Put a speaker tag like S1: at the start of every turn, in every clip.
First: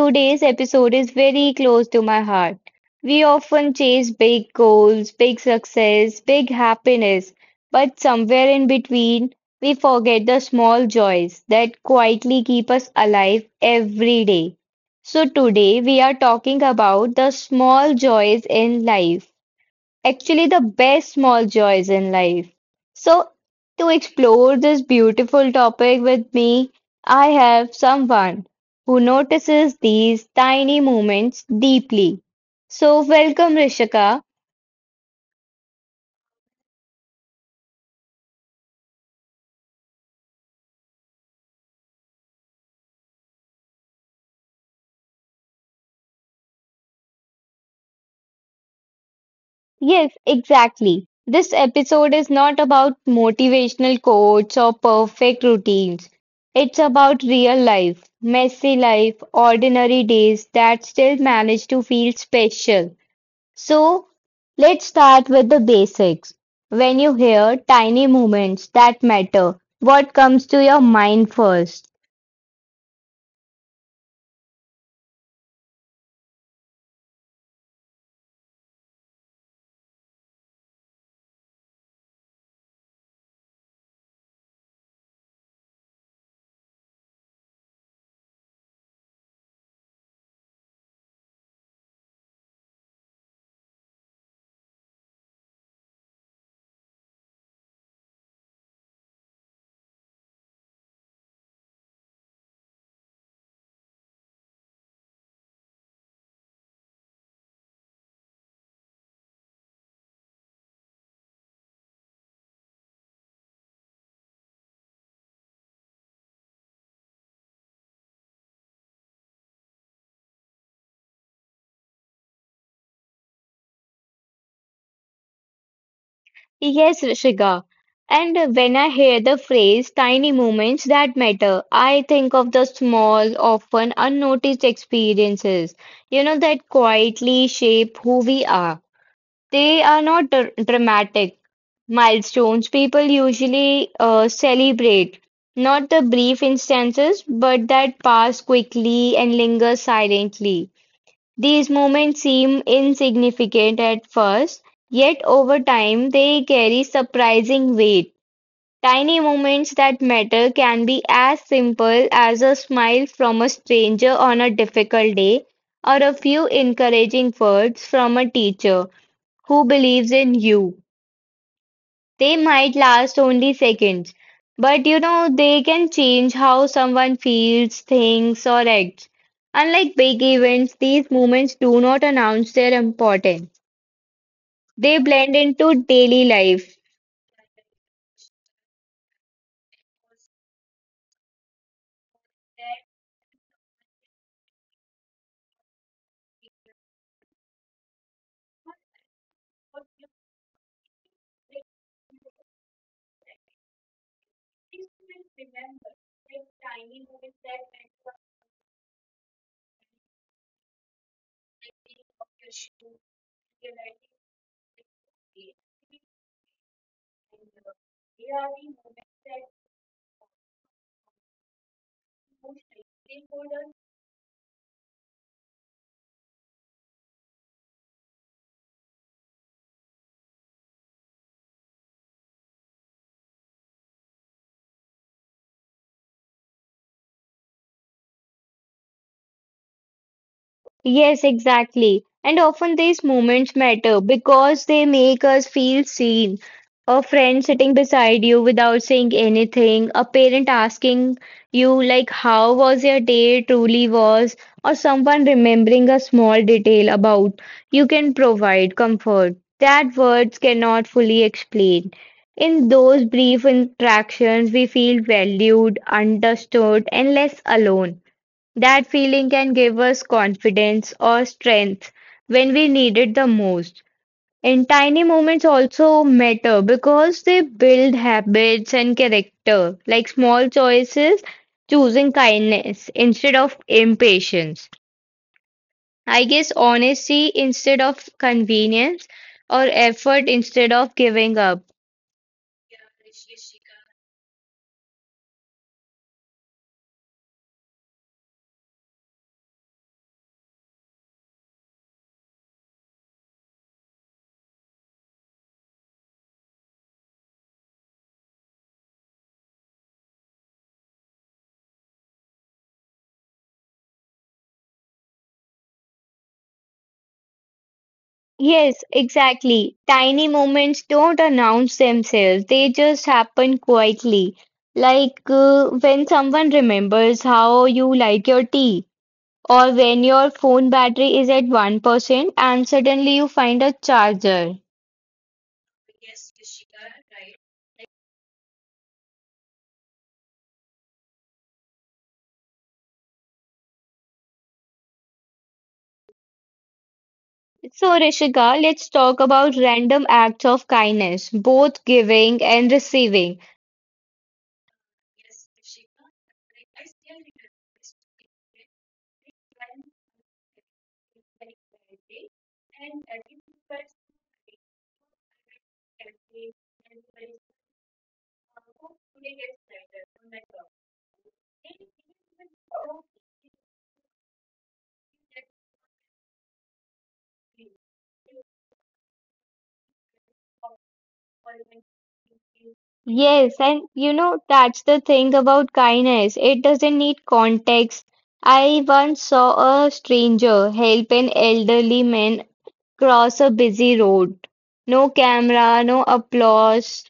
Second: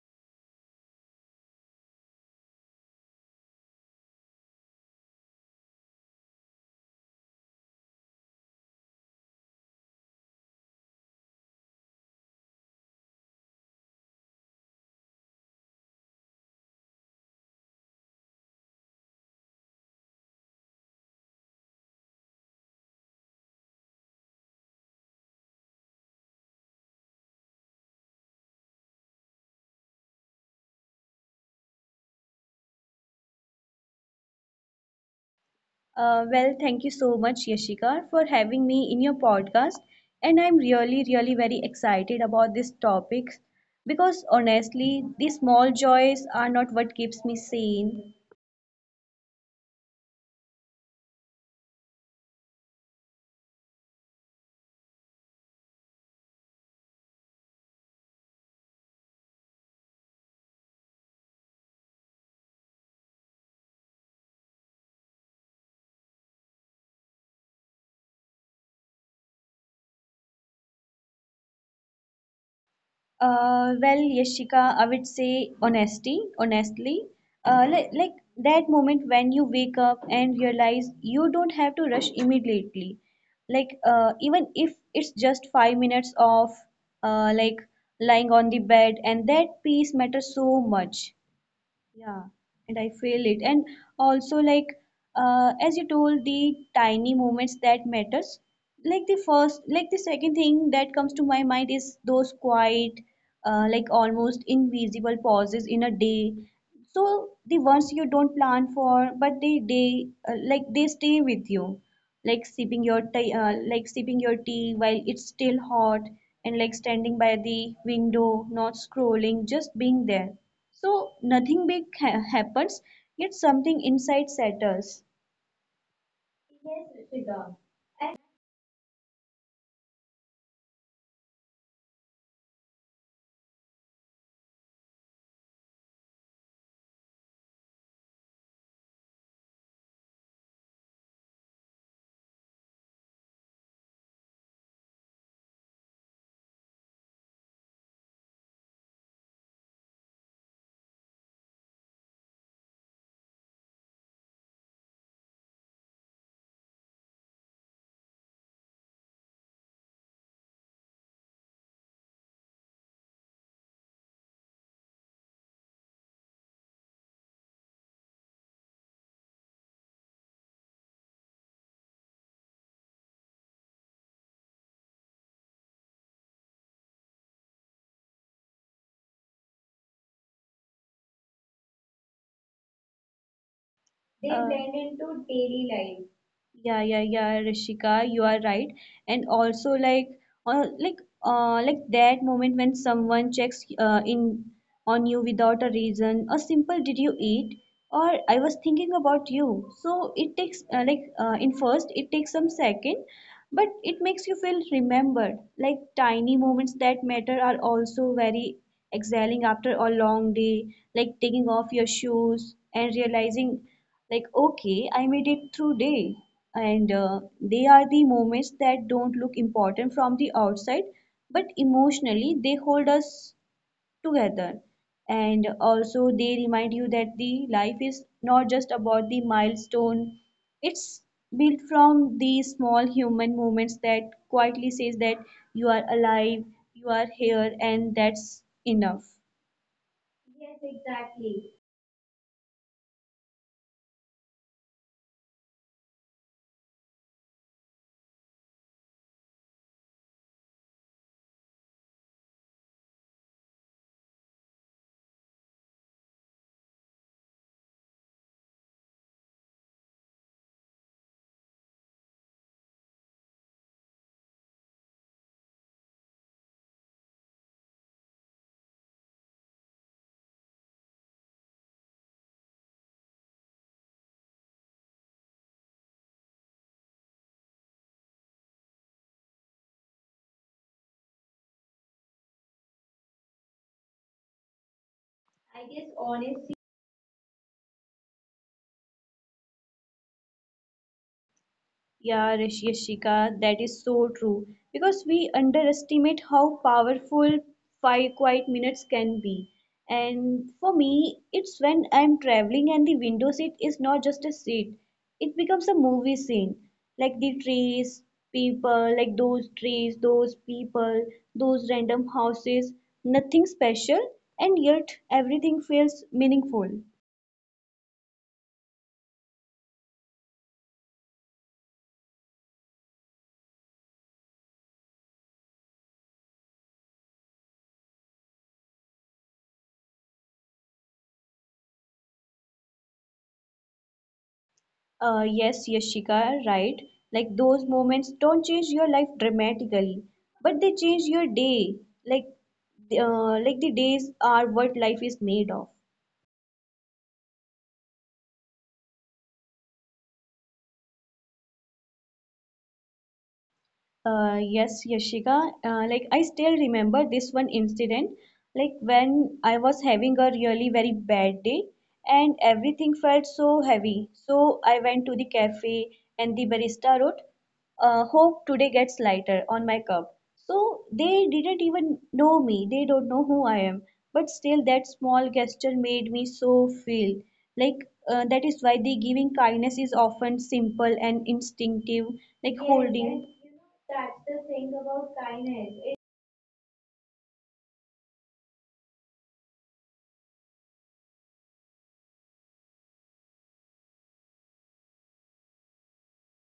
S1: today's episode is very close to my heart. We often chase big goals, big success, big happiness, but somewhere in between, we forget the small joys that quietly keep us alive every day. So today we are talking about the small joys in life actually the best small joys in life. So, to explore this beautiful topic with me, I have someone who notices these tiny moments deeply. So, welcome, Rishika.
S2: Thank you so much, Yashika, for having me in your podcast. And I'm really very excited about this topic because honestly, these small joys are not what keeps me sane.
S1: Yes, exactly. This episode is not about motivational quotes or perfect routines. It's about real life, messy life, ordinary days that still manage to feel special. So, let's start with the basics. When you hear tiny movements that matter, what comes to your mind first?
S2: Yashika, I would say honestly. Uh, like, like that moment when you wake up and realize you don't have to rush immediately. Like, even if it's just 5 minutes of uh, like lying on the bed, and that peace matters so much. Yeah, and I feel it. And also, as you told, the tiny moments that matters. Like the first, like the second thing that comes to my mind is those quiet, like almost invisible pauses in a day. So the ones you don't plan for, but they stay with you, like sipping your tea, sipping your tea while it's still hot, and like standing by the window, not scrolling, just being there. So nothing big happens, yet something inside settles.
S1: Yes, Rishika. And when I hear the phrase tiny moments that matter, I think of the small, often unnoticed experiences, you know, that quietly shape who we are. They are not dramatic milestones people usually celebrate, not the brief instances, but that pass quickly and linger silently. These moments seem insignificant at first, yet over time they carry surprising weight. Tiny moments that matter can be as simple as a smile from a stranger on a difficult day or a few encouraging words from a teacher who believes in you. They might last only seconds, but you know, they can change how someone feels, thinks, or acts. Unlike big events, these moments do not announce their importance. They
S2: Uh,
S1: blend into daily life.
S2: Yeah, yeah, yeah, Rishika, you are right. And also uh, like like that moment when someone checks in on you without a reason, a simple "Did you eat?" or "I was thinking about you." So it takes in first it takes some second, but it makes you feel remembered. Like tiny moments that matter are also very exhaling after a long day, like taking off your shoes and realizing like okay, I made it through day. And they are the moments that don't look important from the outside but emotionally they hold us together. And also they remind you that the life is not just about the milestone, it's built from the small human moments that quietly says that you are alive, you are here, and that's enough.
S1: Yes, exactly.
S2: Exactly.
S1: And often these moments matter because they make us feel seen. A friend sitting beside you without saying anything, a parent asking you, like, how was your day truly was, or someone remembering a small detail about you can provide comfort that words cannot fully explain. In those brief interactions, we feel valued, understood, and less alone. That feeling can give us confidence or strength when we need it the most. And tiny moments also matter because they build habits and character, like small choices, choosing kindness instead of impatience.
S2: I
S1: I
S2: guess
S1: guess
S2: honestly.
S1: honesty instead of convenience or effort instead of giving up.
S2: Yeah, Yashika, that is so true because we underestimate how powerful five quiet minutes can be. And for me, it's when I'm traveling and the window seat is not just a seat, it becomes a movie scene. Like the trees, people, like those trees, those people, those random houses, nothing special, and yet everything feels meaningful.
S1: Yes, exactly. Tiny moments don't announce themselves, they just happen quietly. Like when someone remembers how you like your tea, or when your phone battery is at 1% and suddenly you find a charger.
S2: Yes, Yashika, right. Like those moments don't change your life dramatically, but they change your day. Like, like the days are what life is made of.
S1: So, Rishika, let's talk about random acts of kindness, both giving and receiving.
S2: Yes, Yashika. Like I still remember this one incident, like when I was having a really very bad day and everything felt so heavy. So I went to the cafe and the barista wrote, "Hope today gets lighter" on my cup. So they didn't even know me. They don't know who I am. But still, that small gesture made me so feel like. That is why the giving kindness is often simple and instinctive, like
S1: Yes, and
S2: holding.
S1: you know, that's the thing about kindness. It doesn't need context. I once saw a stranger help an elderly man cross a busy road. No camera, no applause,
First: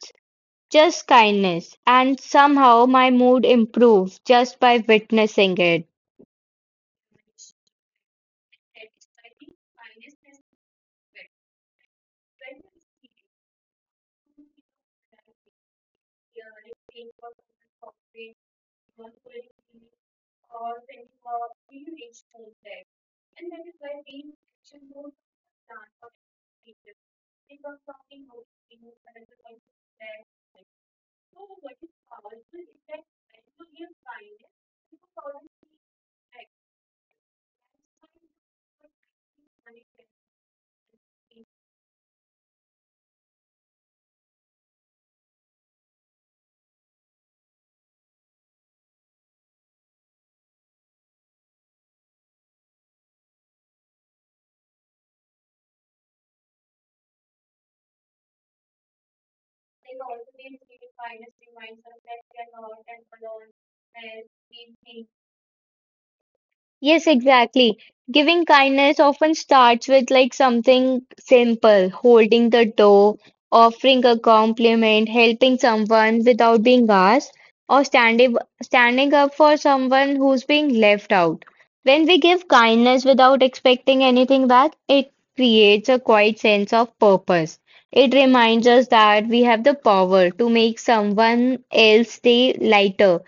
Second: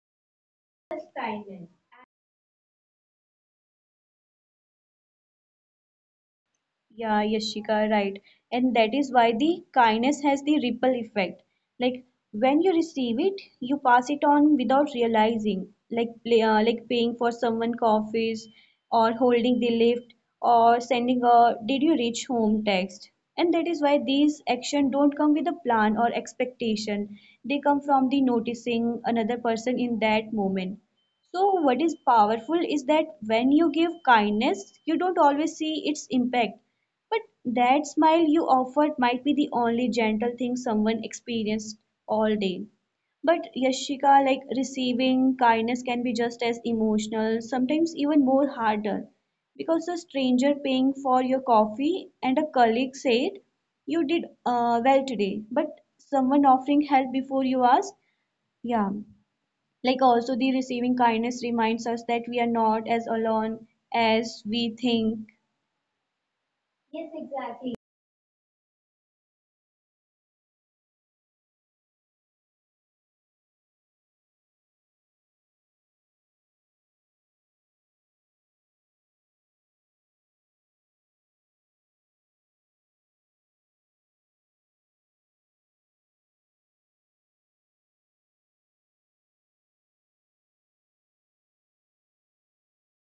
S1: just kindness. And somehow my mood improved just by witnessing it.
S2: Yeah, Yashika, right. And that is why the kindness has the ripple effect. Like when you receive it, you pass it on without realizing. Like paying for someone coffees, or holding the lift, or sending a "Did you reach home?" text. And that is why these action don't come with a plan or expectation. They come from the noticing another person in that moment. So, what is powerful is that when you give kindness, you don't always see its impact. But that smile you offered might be the only gentle thing someone experienced all day. But Yashika, like receiving kindness can be just as emotional, sometimes even more harder. Because a stranger paying for your coffee and a colleague said, you did well today. But someone offering help before you ask, yeah. Like also, the receiving kindness reminds us that we are not as alone as we think.
S1: Yes, exactly. Giving kindness often starts with like something simple, holding the door, offering a compliment, helping someone without being asked, or standing up for someone who's being left out. When we give kindness without expecting anything back, it creates a quiet sense of purpose. It reminds us that we have the power to make someone else's day lighter,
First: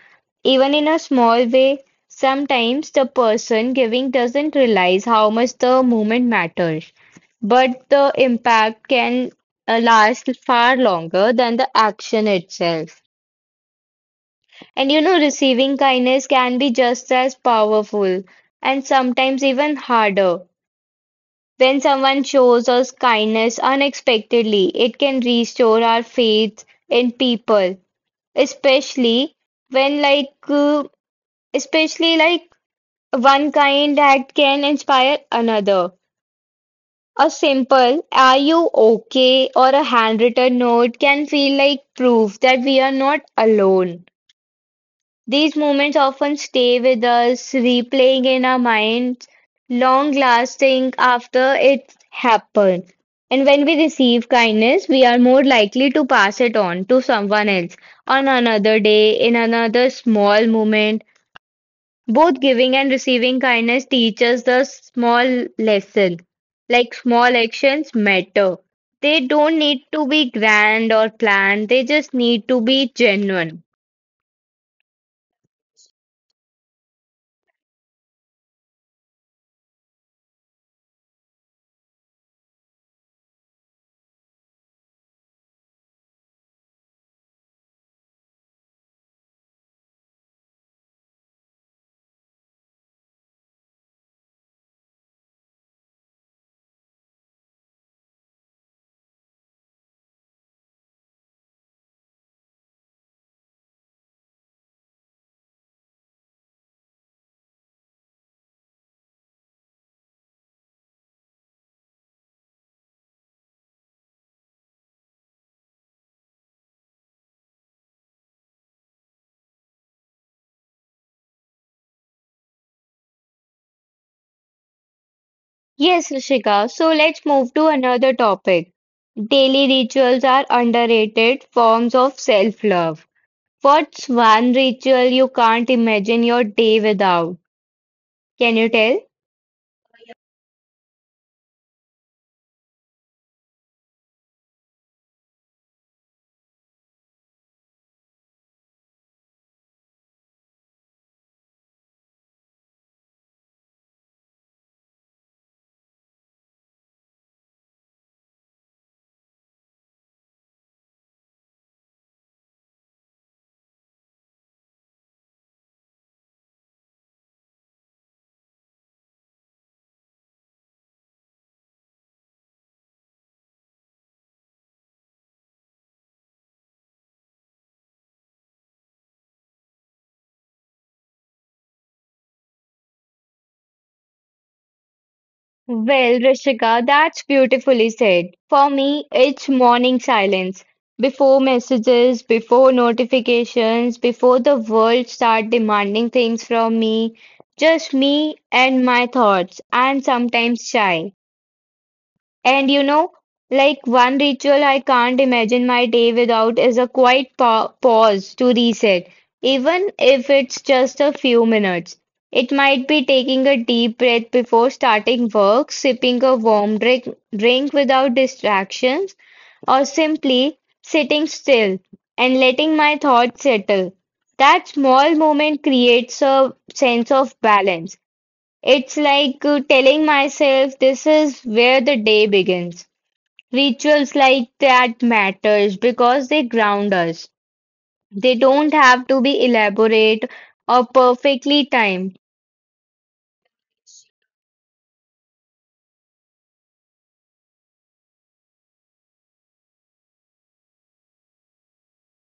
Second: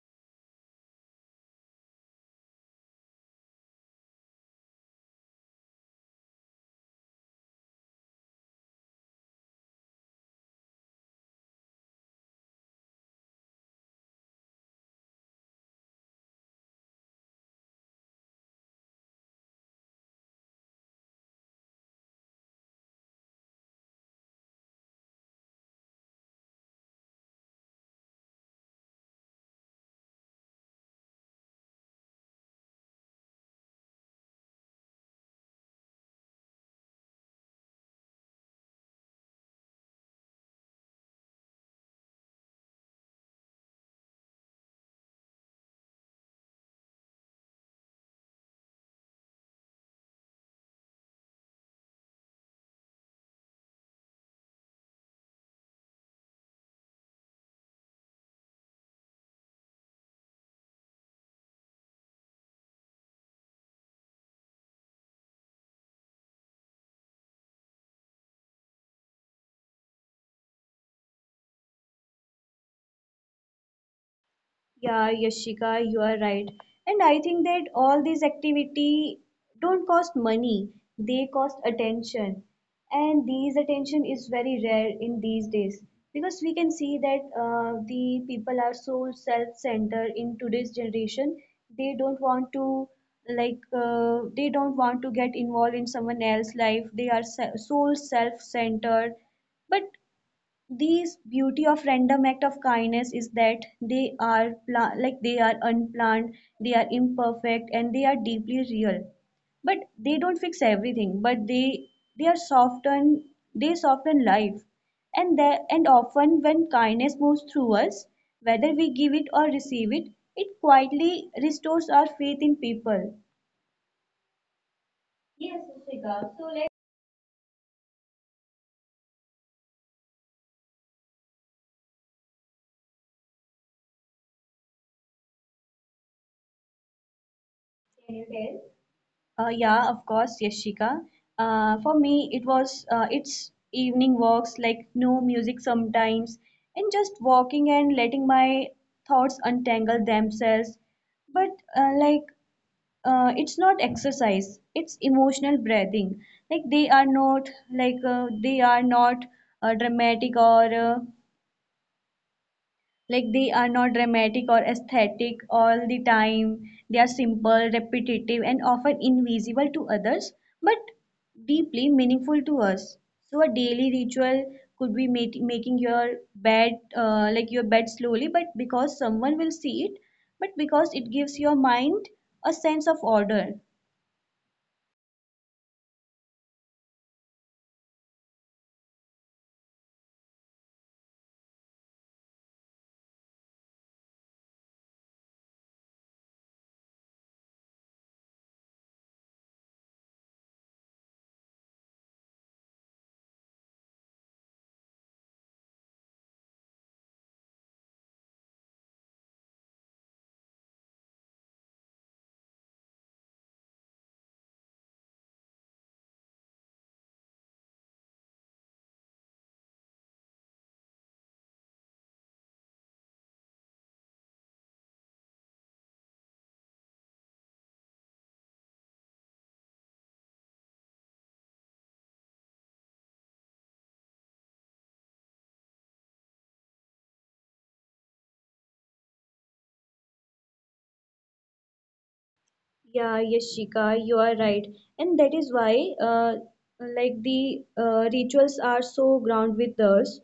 S1: even in a small way. Sometimes the person giving doesn't realize how much the moment matters, but the impact can last far longer than the action itself. And you know, receiving kindness can be just as powerful and sometimes even harder. When someone shows us kindness unexpectedly, it can restore our faith in people, especially when, like, especially like one kind act can inspire another. A simple "Are you okay?" or a handwritten note can feel like proof that we are not alone. These moments often stay with us, replaying in our minds, long lasting after it happened. And when we receive kindness, we are more likely to pass it on to someone else on another day, in another small moment both giving and receiving kindness teaches the small lesson. Like small actions matter. They don't need to be grand or planned, they just need to be genuine.
S2: Yeah, Yashika, you are right. And I think that all these activity don't cost money, they cost attention. And these attention is very rare in these days because we can see that the people are so self-centered in today's generation. They don't want to they don't want to get involved in someone else's life. They are so self-centered, but these beauty of random act of kindness is that they are they are unplanned, they are imperfect, and they are deeply real. But they don't fix everything. But they are soften they soften life, and there and often when kindness moves through us, whether we give it or receive it, it quietly restores our faith in people.
S1: Yes, Rishika. So let's move to another topic. Daily rituals are underrated forms of self-love. What's one ritual you can't imagine your day without? Can you tell?
S2: Yeah, of course, Yashika. For me, it was it's evening walks, like no music sometimes, and just walking and letting my thoughts untangle themselves. But it's not exercise; it's emotional breathing. Like they are not dramatic or like they are not dramatic or aesthetic all the time. They are simple, repetitive, and often invisible to others, but deeply meaningful to us. So a daily ritual could be making your bed, your bed slowly, but because someone will see it, but because it gives your mind a sense of order.
S1: Well, Rishika, that's beautifully said. For me, it's morning silence. Before messages, before notifications, before the world start demanding things from me, just me and my thoughts, and sometimes shy. And you know, like one ritual I can't imagine my day without is a quiet pa pause to reset, even if it's just a few minutes. It might be taking a deep breath before starting work, sipping a warm drink, drink without distractions, or simply sitting still and letting my thoughts settle. That small moment creates a sense of balance. It's like telling myself this is where the day begins. Rituals like that matters because they ground us. They don't have to be elaborate or perfectly timed.
S2: Yeah, Yashika, you are right. And that is why, like the rituals are so ground with us,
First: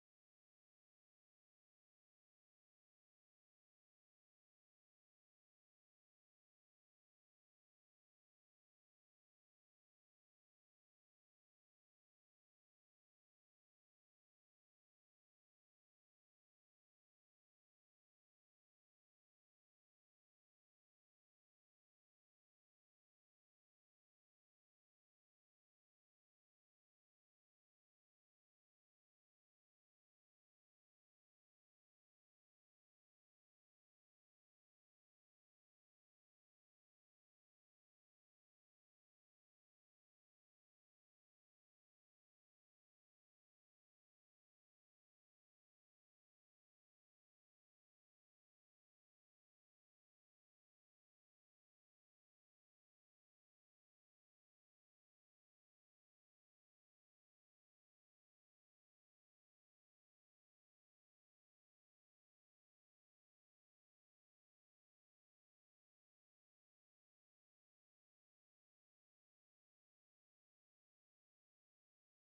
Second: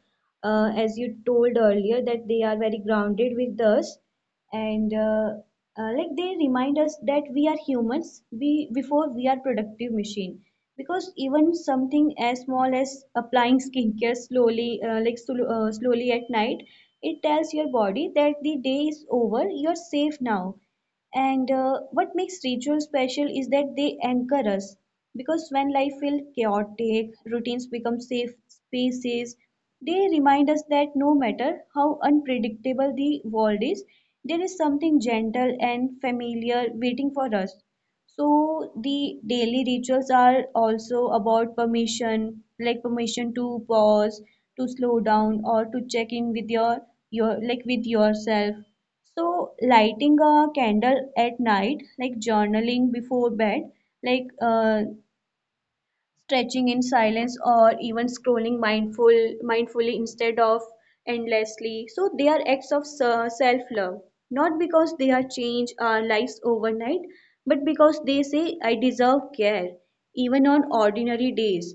S2: as you told earlier, that they are very grounded with us, and they remind us that we are humans we, before we are productive machine. Because even something as small as applying skincare slowly, slowly at night, it tells your body that the day is over, you're safe now. And what makes rituals special is that they anchor us. Because when life feels chaotic, routines become safe spaces. They remind us that no matter how unpredictable the world is, there is something gentle and familiar waiting for us. So the daily rituals are also about permission, like permission to pause, to slow down, or to check in with your like with yourself. So lighting a candle at night, like journaling before bed, like stretching in silence or even scrolling mindfully instead of endlessly, so they are acts of self love, not because they are change our lives overnight, but because they say I deserve care even on ordinary days.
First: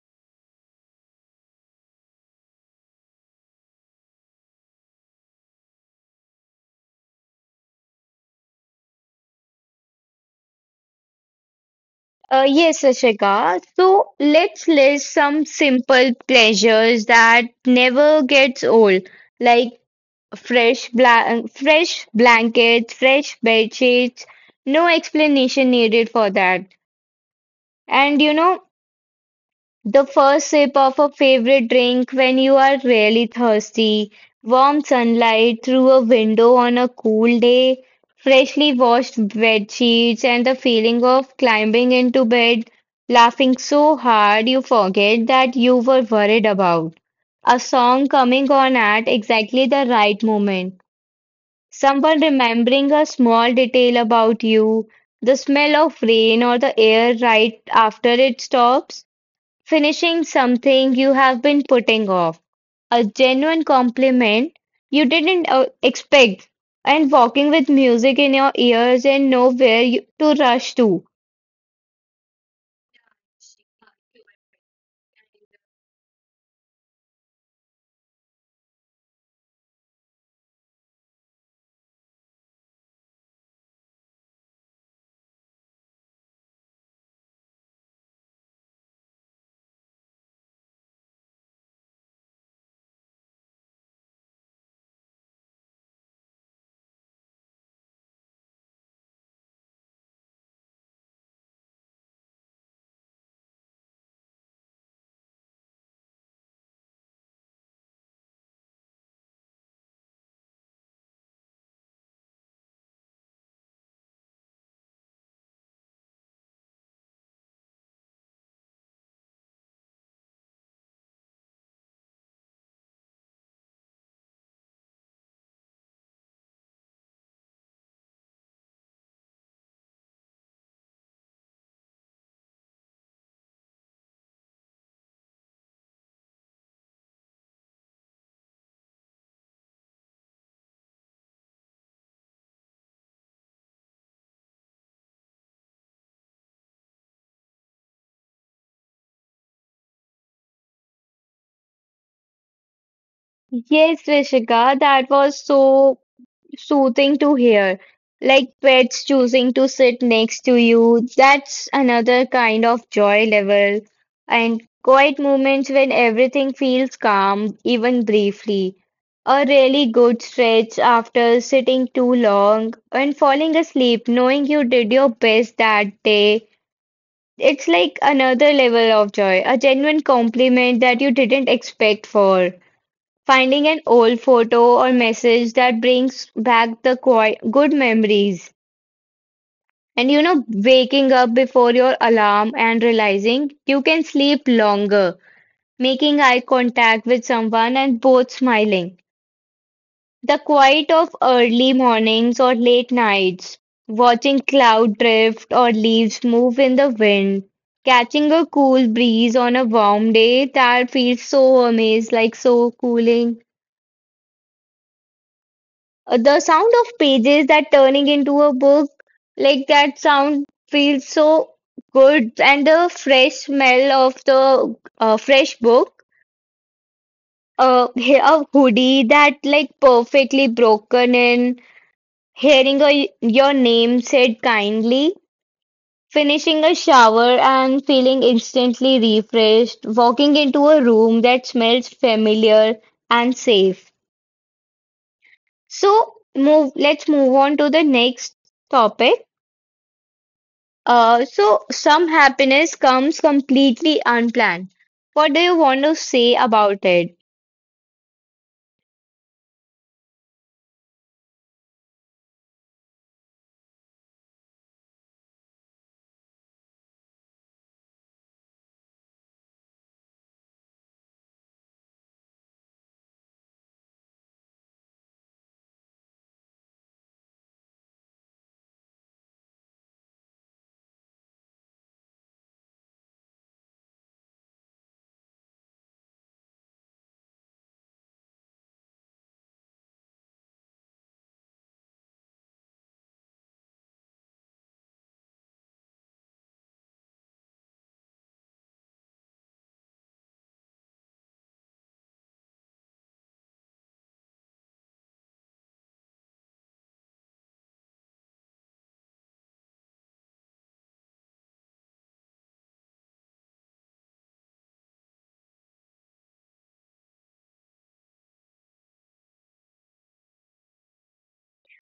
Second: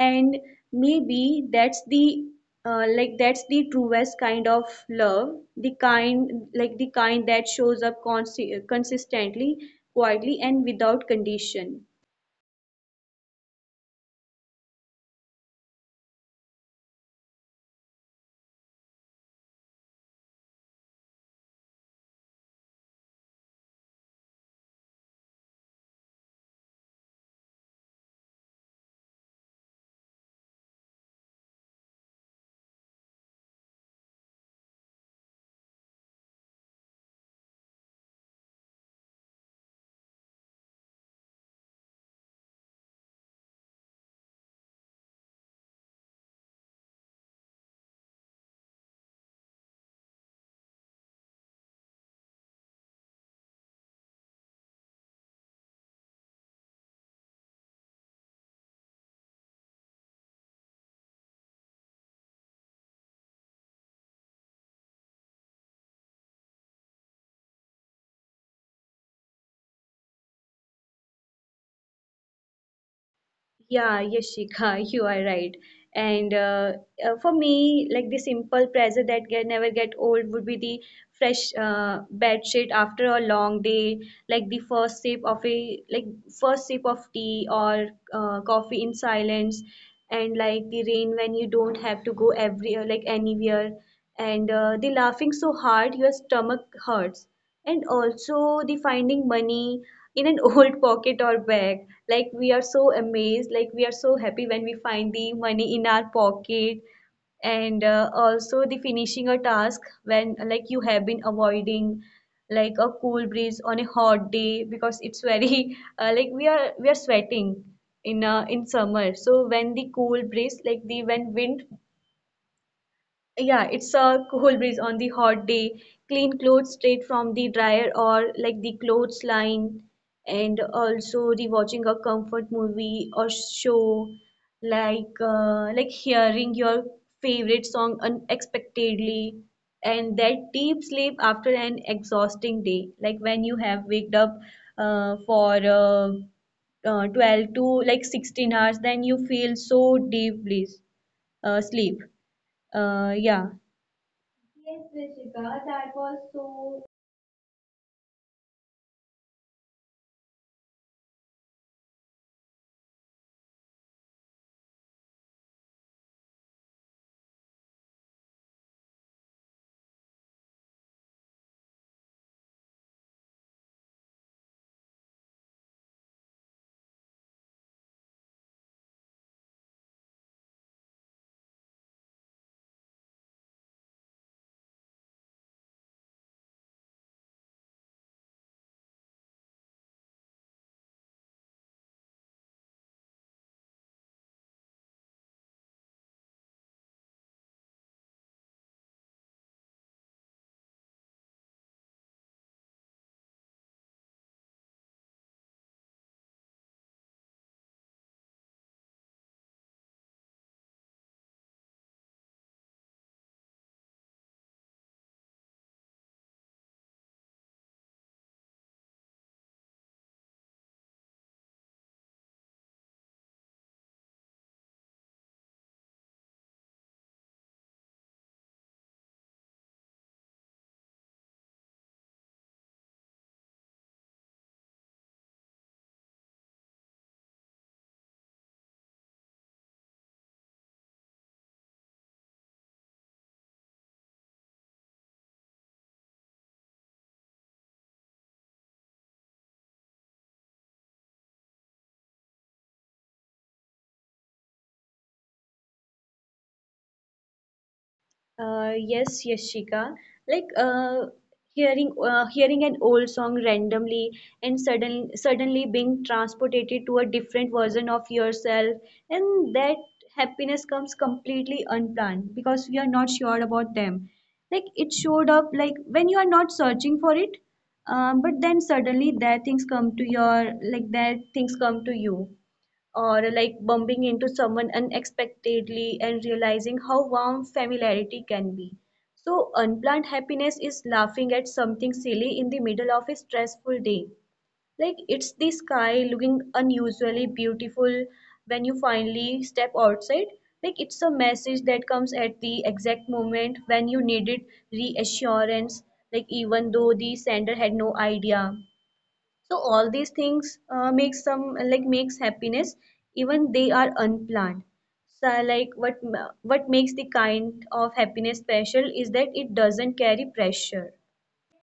S2: And maybe that's the that's the truest kind of love, the kind the kind that shows up consistently, quietly, and without condition.
S1: Yes, Ashika. So let's list some simple pleasures that never gets old, like fresh blankets, fresh bed sheets. No explanation needed for that. And you know, the first sip of a favorite drink when you are really thirsty, warm sunlight through a window on a cool day, freshly washed bed sheets, and the feeling of climbing into bed, laughing so hard you forget that you were worried about. A song coming on at exactly the right moment, someone remembering a small detail about you, the smell of rain or the air right after it stops. Finishing something you have been putting off, a genuine compliment you didn't expect, and walking with music in your ears and nowhere you, to rush to.
S2: Yeah, Yashika, you are right. And for me, like the simple pleasure that can never get old would be the fresh bed sheet after a long day, like the first sip of a like first sip of tea or coffee in silence, and like the rain when you don't have to go every like anywhere, and the laughing so hard your stomach hurts, and also the finding money in an old pocket or bag. Like we are so amazed, like we are so happy when we find the money in our pocket, and also the finishing a task when like you have been avoiding, like a cool breeze on a hot day because it's very we are sweating in summer, so when the cool breeze like the when wind, yeah, it's a cool breeze on the hot day. Clean clothes straight from the dryer or like the clothes line, and also rewatching a comfort movie or show, like hearing your favorite song unexpectedly, and that deep sleep after an exhausting day, like when you have waked up for 12 to like 16 hours, then you feel so deeply sleep. Yeah.
S1: Yes, Rishika, that was so soothing to hear, like pets choosing to sit next to you. That's another kind of joy level. And quiet moments when everything feels calm, even briefly. A really good stretch after sitting too long and falling asleep, knowing you did your best that day. It's like another level of joy, a genuine compliment that you didn't expect for. Finding an old photo or message that brings back the qui good memories. And you know, waking up before your alarm and realizing you can sleep longer, making eye contact with someone and both smiling. The quiet of early mornings or late nights, watching cloud drift or leaves move in the wind, catching a cool breeze on a warm day that feels so amazing, like so cooling. The sound of pages that turning into a book, like that sound feels so good, and the fresh smell of the fresh book, a hoodie that like perfectly broken in, hearing a, your name said kindly, finishing a shower and feeling instantly refreshed, walking into a room that smells familiar and safe. So let's move on to the next topic. So some happiness comes completely unplanned. What do you want to say about it?
S2: Yes, Yashika. Like hearing an old song randomly and suddenly being transported to a different version of yourself, and that happiness comes completely unplanned because we are not sure about them. Like it showed up like when you are not searching for it, but then suddenly that things come to your like that things come to you or like bumping into someone unexpectedly and realizing how warm familiarity can be. So, unplanned happiness is laughing at something silly in the middle of a stressful day. Like it's the sky looking unusually beautiful when you finally step outside. Like it's a message that comes at the exact moment when you needed reassurance, like even though the sender had no idea. So all these things makes some, like makes happiness even they are unplanned. So like what makes the kind of happiness special is that it doesn't carry pressure.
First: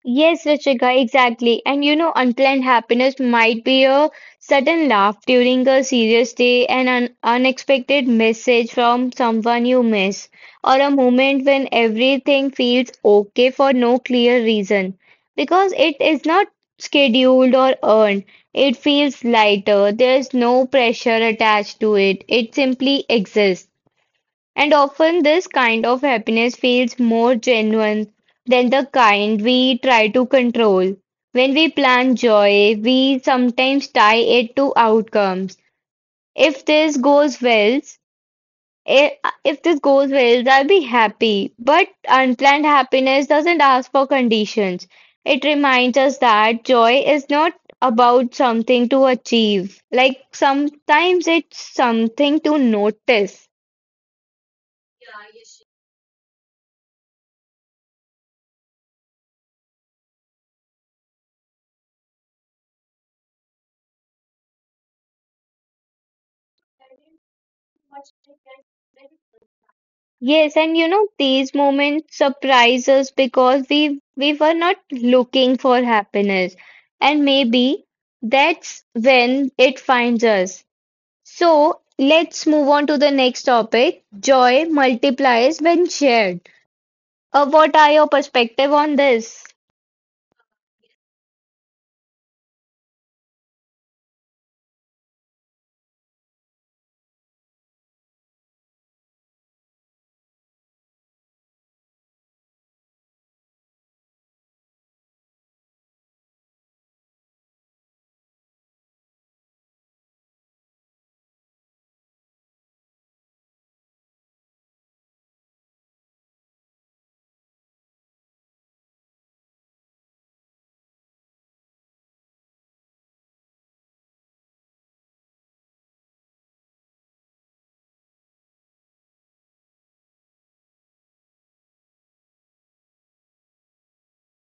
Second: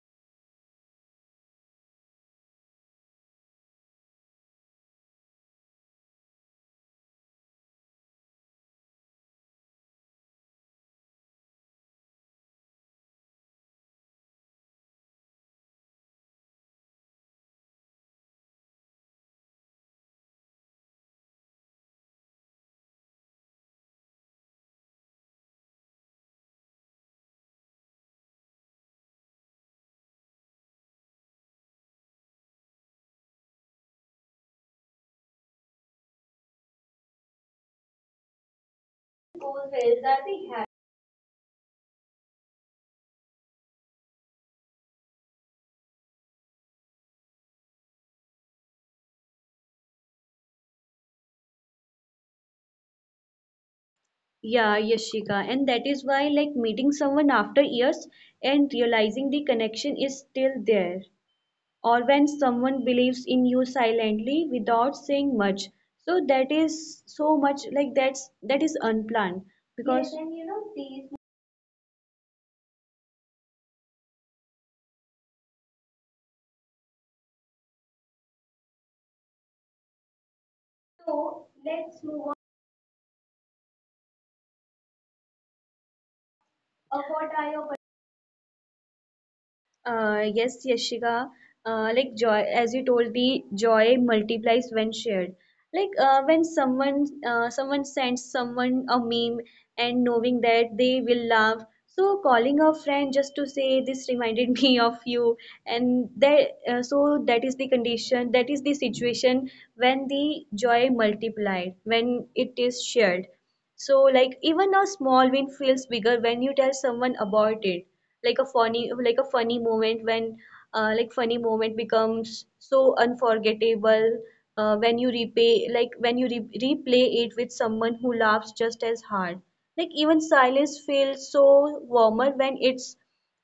S1: Yes, Ruchika, exactly. And you know, unplanned happiness might be a sudden laugh during a serious day, an un unexpected message from someone you miss, or a moment when everything feels okay for no clear reason. Because it is not scheduled or earned, it feels lighter. There's no pressure attached to it, it simply exists. And often this kind of happiness feels more genuine than the kind we try to control. When we plan joy, we sometimes tie it to outcomes. If this goes well, if, if this goes well, I'll be happy. But unplanned happiness doesn't ask for conditions. It reminds us that joy is not about something to achieve. Like sometimes it's something to notice.
S2: Yeah, Yashika, and that is why like meeting someone after years and realizing the connection is still there, or when someone believes in you silently without saying much. So that is so much like that is unplanned
S1: Yes, and you
S2: because.
S1: know, these moments surprise us because we were not looking for happiness. And maybe that's when it finds us. So let's move on to the next topic. Joy multiplies when shared. What are your perspective on this?
S2: Yes, Yashika. Like joy, as you told, the joy multiplies when shared. Like when someone someone sends someone a meme and knowing that they will laugh. So calling a friend just to say this reminded me of you, and that is the condition, that is the situation when the joy multiplied, when it is shared. So, like even a small win feels bigger when you tell someone about it. Like a funny moment when funny moment becomes so unforgettable when you repay, like when you re- replay it with someone who laughs just as hard. Like even silence feels so warmer when it's,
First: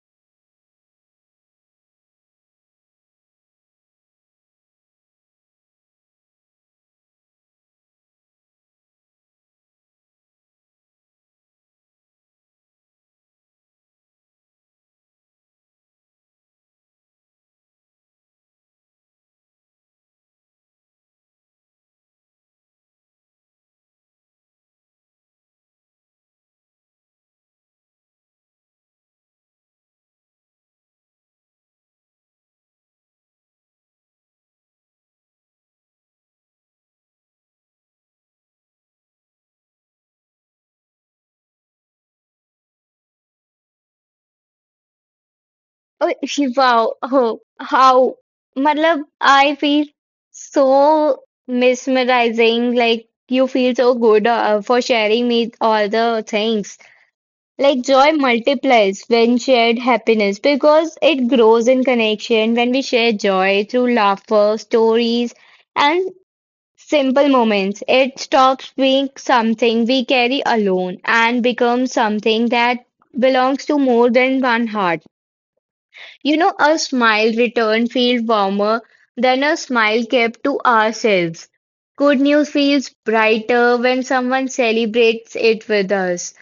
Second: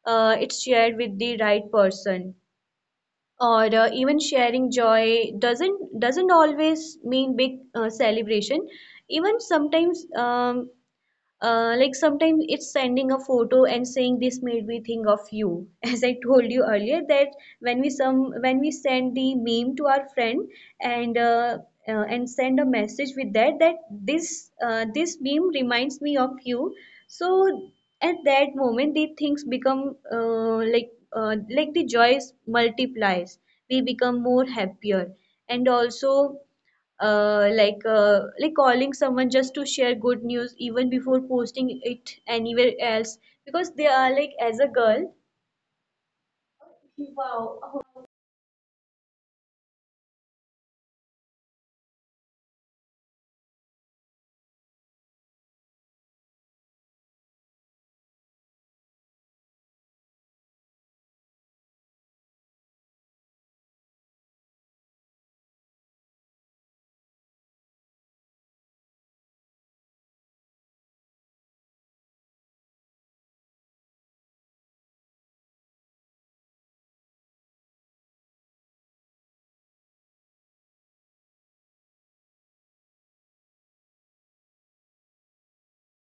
S2: uh, it's shared with the right person. Or even sharing joy doesn't always mean big celebration, even sometimes it's sending a photo and saying this made me think of you. As I told you earlier, that when we send the meme to our friend and and send a message with that this meme reminds me of you. So at that moment, the things become the joys multiplies. We become more happier and also calling someone just to share good news even before posting it anywhere else because they are like as a girl.
S1: Oh, wow. Oh, how? Matlab, I feel so mesmerizing. Like you feel so good for sharing me all the things. Like joy multiplies when shared happiness because it grows in connection when we share joy through laughter, stories, and simple moments. It stops being something we carry alone and becomes something that belongs to more than one heart. You know, a smile returned feels warmer than a smile kept to ourselves. Good news feels brighter when someone celebrates it with us.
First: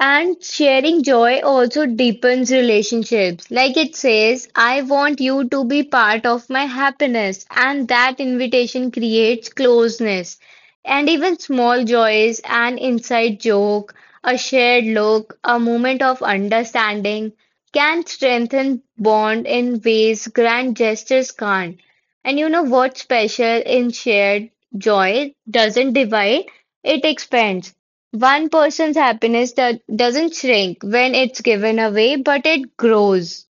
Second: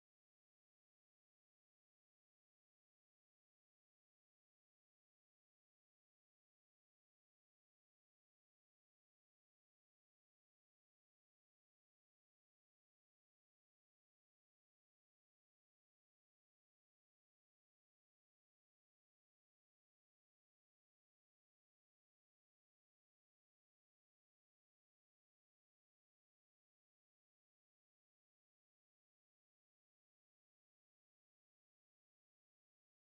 S1: And sharing joy also deepens relationships. Like it says, I want you to be part of my happiness. And that invitation creates closeness. And even small joys, an inside joke, a shared look, a moment of understanding can strengthen bond in ways grand gestures can't. And you know what's special in shared joy doesn't divide, it expands. One person's happiness doesn't shrink when it's given away, but it grows.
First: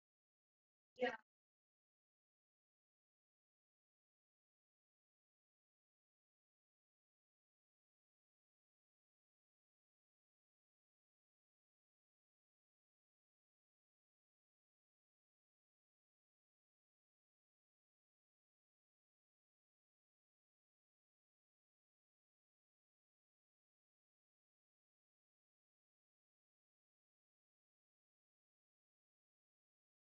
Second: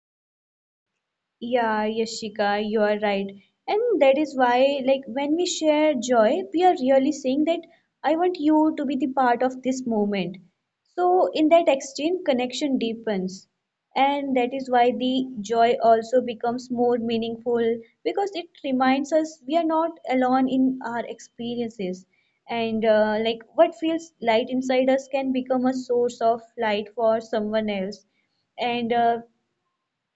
S2: Yeah, Yashika, you are right. And that is why, like, when we share joy, we are really saying that I want you to be the part of this moment. So, in that exchange, connection deepens. And that is why the joy also becomes more meaningful because it reminds us we are not alone in our experiences. And, like, what feels light inside us can become a source of light for someone else, and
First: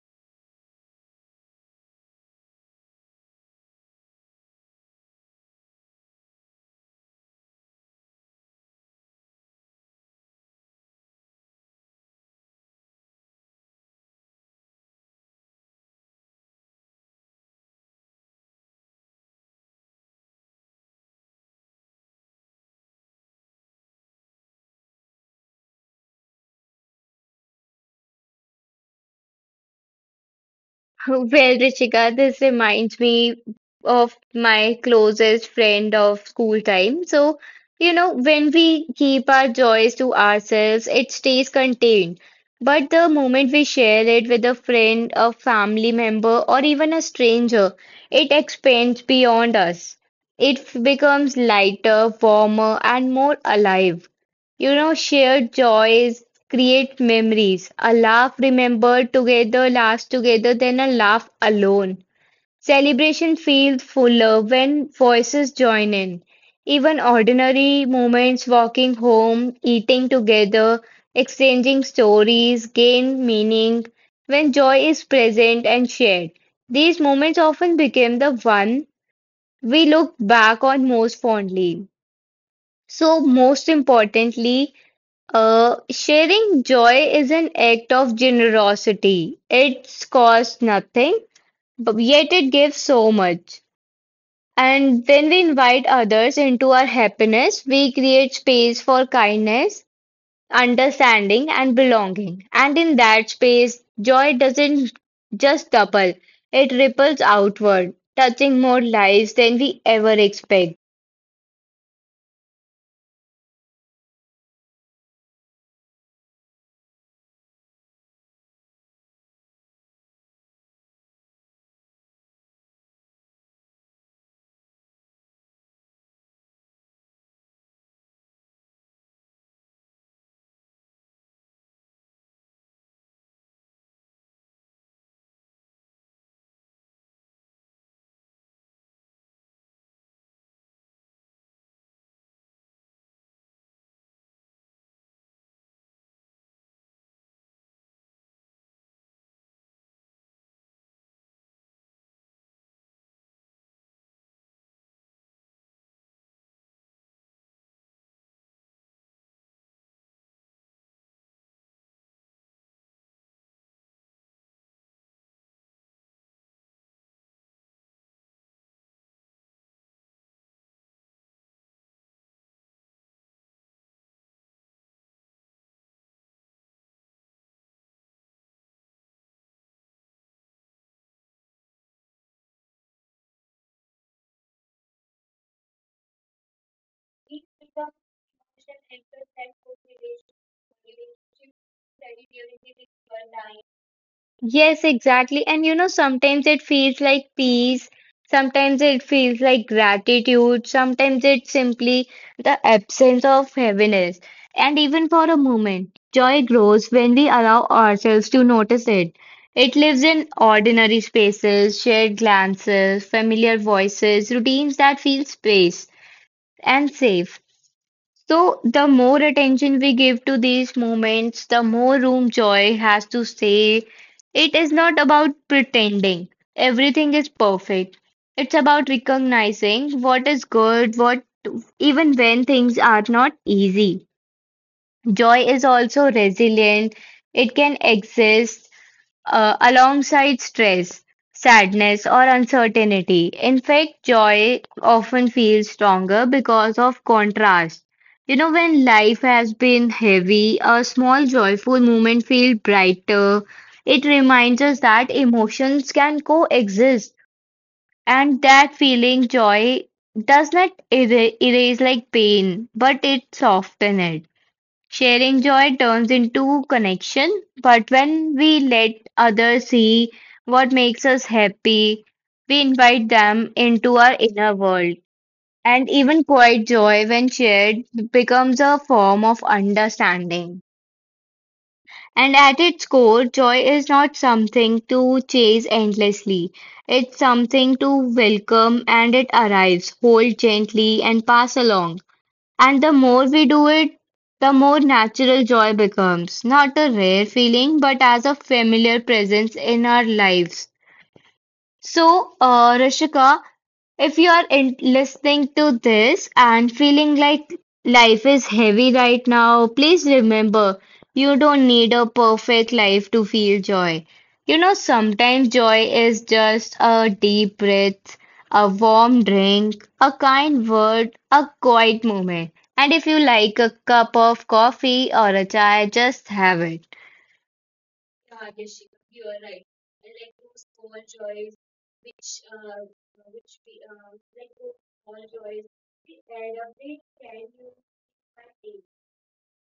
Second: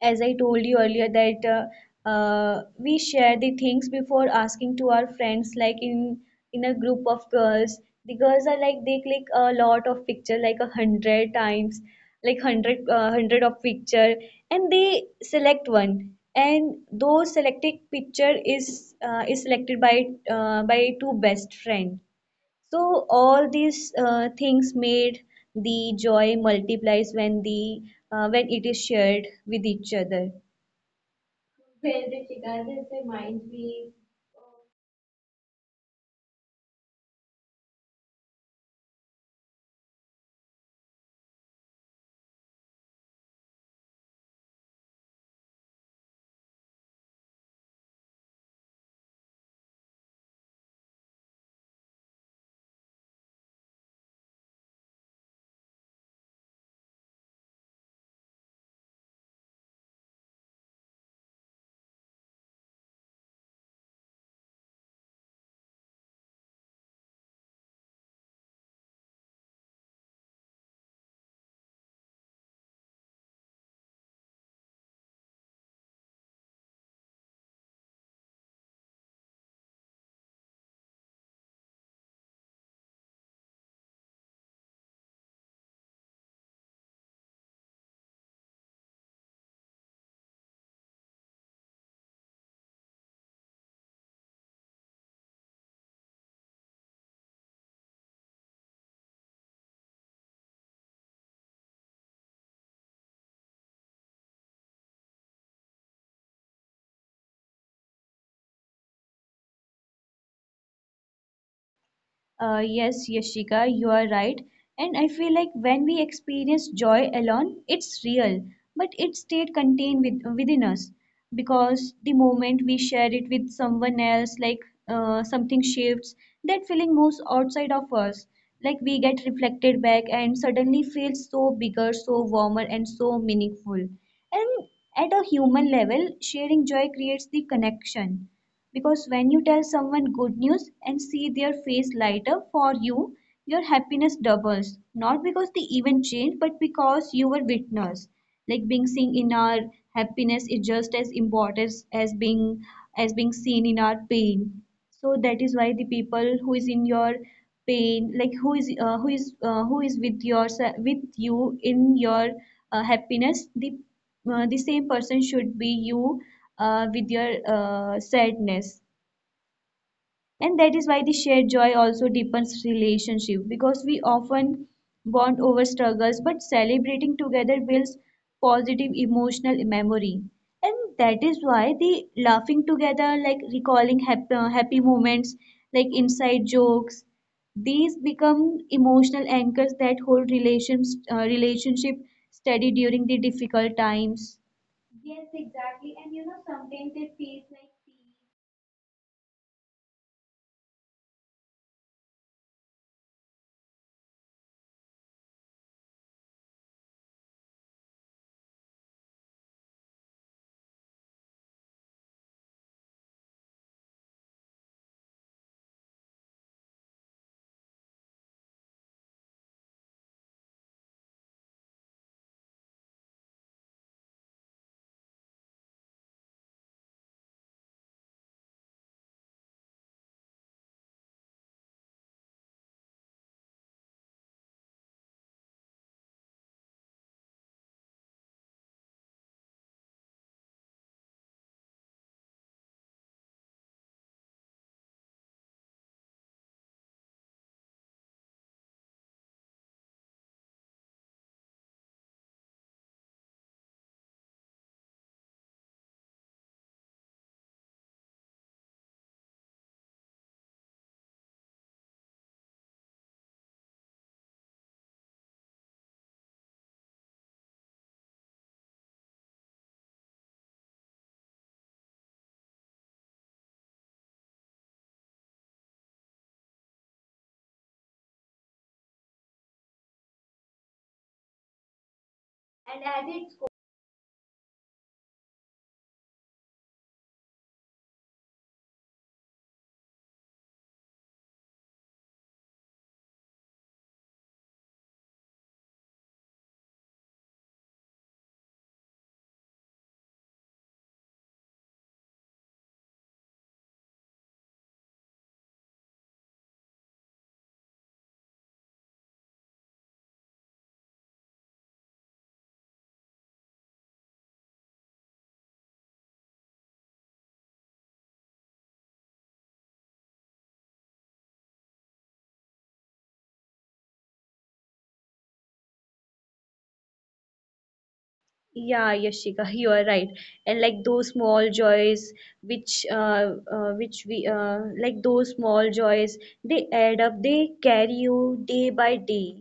S2: as I told you earlier that we share the things before asking to our friends, like in a group of girls the girls are like they click a lot of picture like a hundred times, like hundred of picture, and they select one, and those selected picture is selected by two best friend. So all these things made the joy multiplies when the when it is shared with each other.
S1: Well, Richika, this reminds me of my closest friend of school time. So, you know, when we keep our joys to ourselves, it stays contained. But the moment we share it with a friend, a family member, or even a stranger, it expands beyond us. It becomes lighter, warmer, and more alive. You know, shared joys create memories. A laugh remembered together lasts together than a laugh alone. Celebration feels fuller when voices join in. Even ordinary moments, walking home, eating together, exchanging stories, gain meaning when joy is present and shared. These moments often become the one we look back on most fondly. So, most importantly, sharing joy is an act of generosity. It costs nothing, but yet it gives so much. And when we invite others into our happiness, we create space for kindness, understanding, and belonging. And in that space, joy doesn't just double, it ripples outward, touching more lives than we ever expect.
S2: Yes, Yashika, you are right. And I feel like when we experience joy alone, it's real, but it stayed contained with, within us, because the moment we share it with someone else, like something shifts, that feeling moves outside of us. Like we get reflected back and suddenly feel so bigger, so warmer, and so meaningful. And at a human level, sharing joy creates the connection, because when you tell someone good news and see their face light up for you, your happiness doubles. Not because the event changed, but because you were witness. Like being seen in our happiness is just as important as being seen in our pain. So that is why the people who is in your pain, like who is with your with you in your happiness, the same person should be you with your sadness. And that is why the shared joy also deepens relationship, because we often bond over struggles but celebrating together builds positive emotional memory. And that is why the laughing together, like recalling happy moments, like inside jokes, these become emotional anchors that hold relationship steady during the difficult times.
S1: Yes, exactly. And you know, sometimes it feels like peace, sometimes it feels like gratitude, sometimes it's simply the absence of heaviness. And even for a moment, joy grows when we allow ourselves to notice it. It lives in ordinary spaces, shared glances, familiar voices, routines that feel space and safe. So, the more attention we give to these moments, the more room joy has to say. It is not about pretending everything is perfect. It's about recognizing what is good, what even when things are not easy. Joy is also resilient, it can exist alongside stress, sadness, or uncertainty. In fact, joy often feels stronger because of contrast. You know, when life has been heavy, a small joyful moment feels brighter. It reminds us that emotions can coexist and that feeling joy does not erase like pain, but it softens it. Sharing joy turns into connection, but when we let others see what makes us happy, we invite them into our inner world. And even quiet joy, when shared, becomes a form of understanding. And at its core, joy is not something to chase endlessly. It's something to welcome and it arrives, hold gently, and pass along. And the more we do it, the more natural joy becomes, not a rare feeling, but as a familiar presence in our lives. So, Rishika, if you're in listening to this and feeling like life is heavy right now, please remember you don't need a perfect life to feel joy. You know, sometimes joy is just a deep breath, a warm drink, a kind word, a quiet moment. And if you like a cup of coffee or a chai, just have it.
S2: Yeah, Yashika, you are right. And like those small joys, which we like those small joys, they add up. They carry you day by day.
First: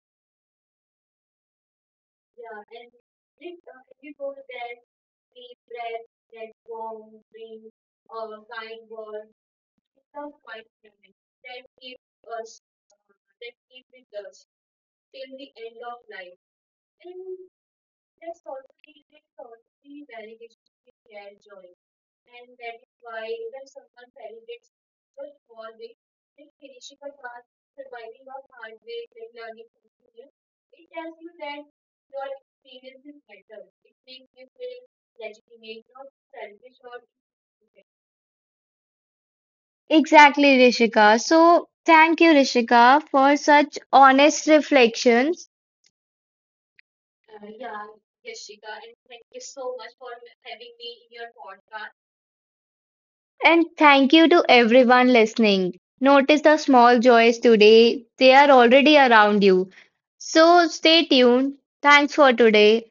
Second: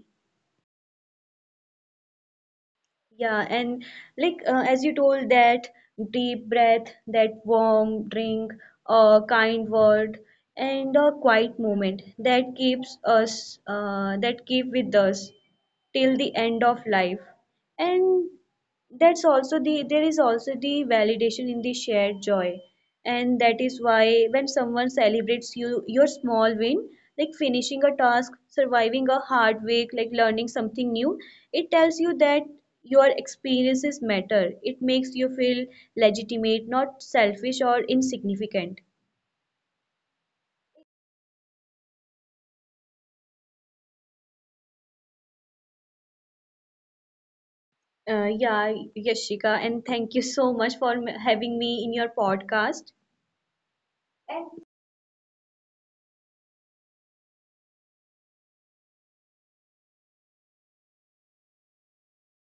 S2: Yeah, and like as you told that deep breath, that warm drink, a kind word, and a quiet moment that that keep with us till the end of life. And that's also the there is also the validation in the shared joy. And that is why when someone celebrates you your small win, like finishing a task, surviving a hard week, like learning something new, it tells you that your experiences matter. It makes you feel legitimate, not selfish or insignificant.
S1: Exactly, Rishika. So, thank you, Rishika, for such honest reflections.
S2: Yeah, Yashika, and thank you so much for having me in your podcast.
S1: And thank you to everyone listening. Notice the small joys today, they are already around you. So stay tuned. Thanks for today.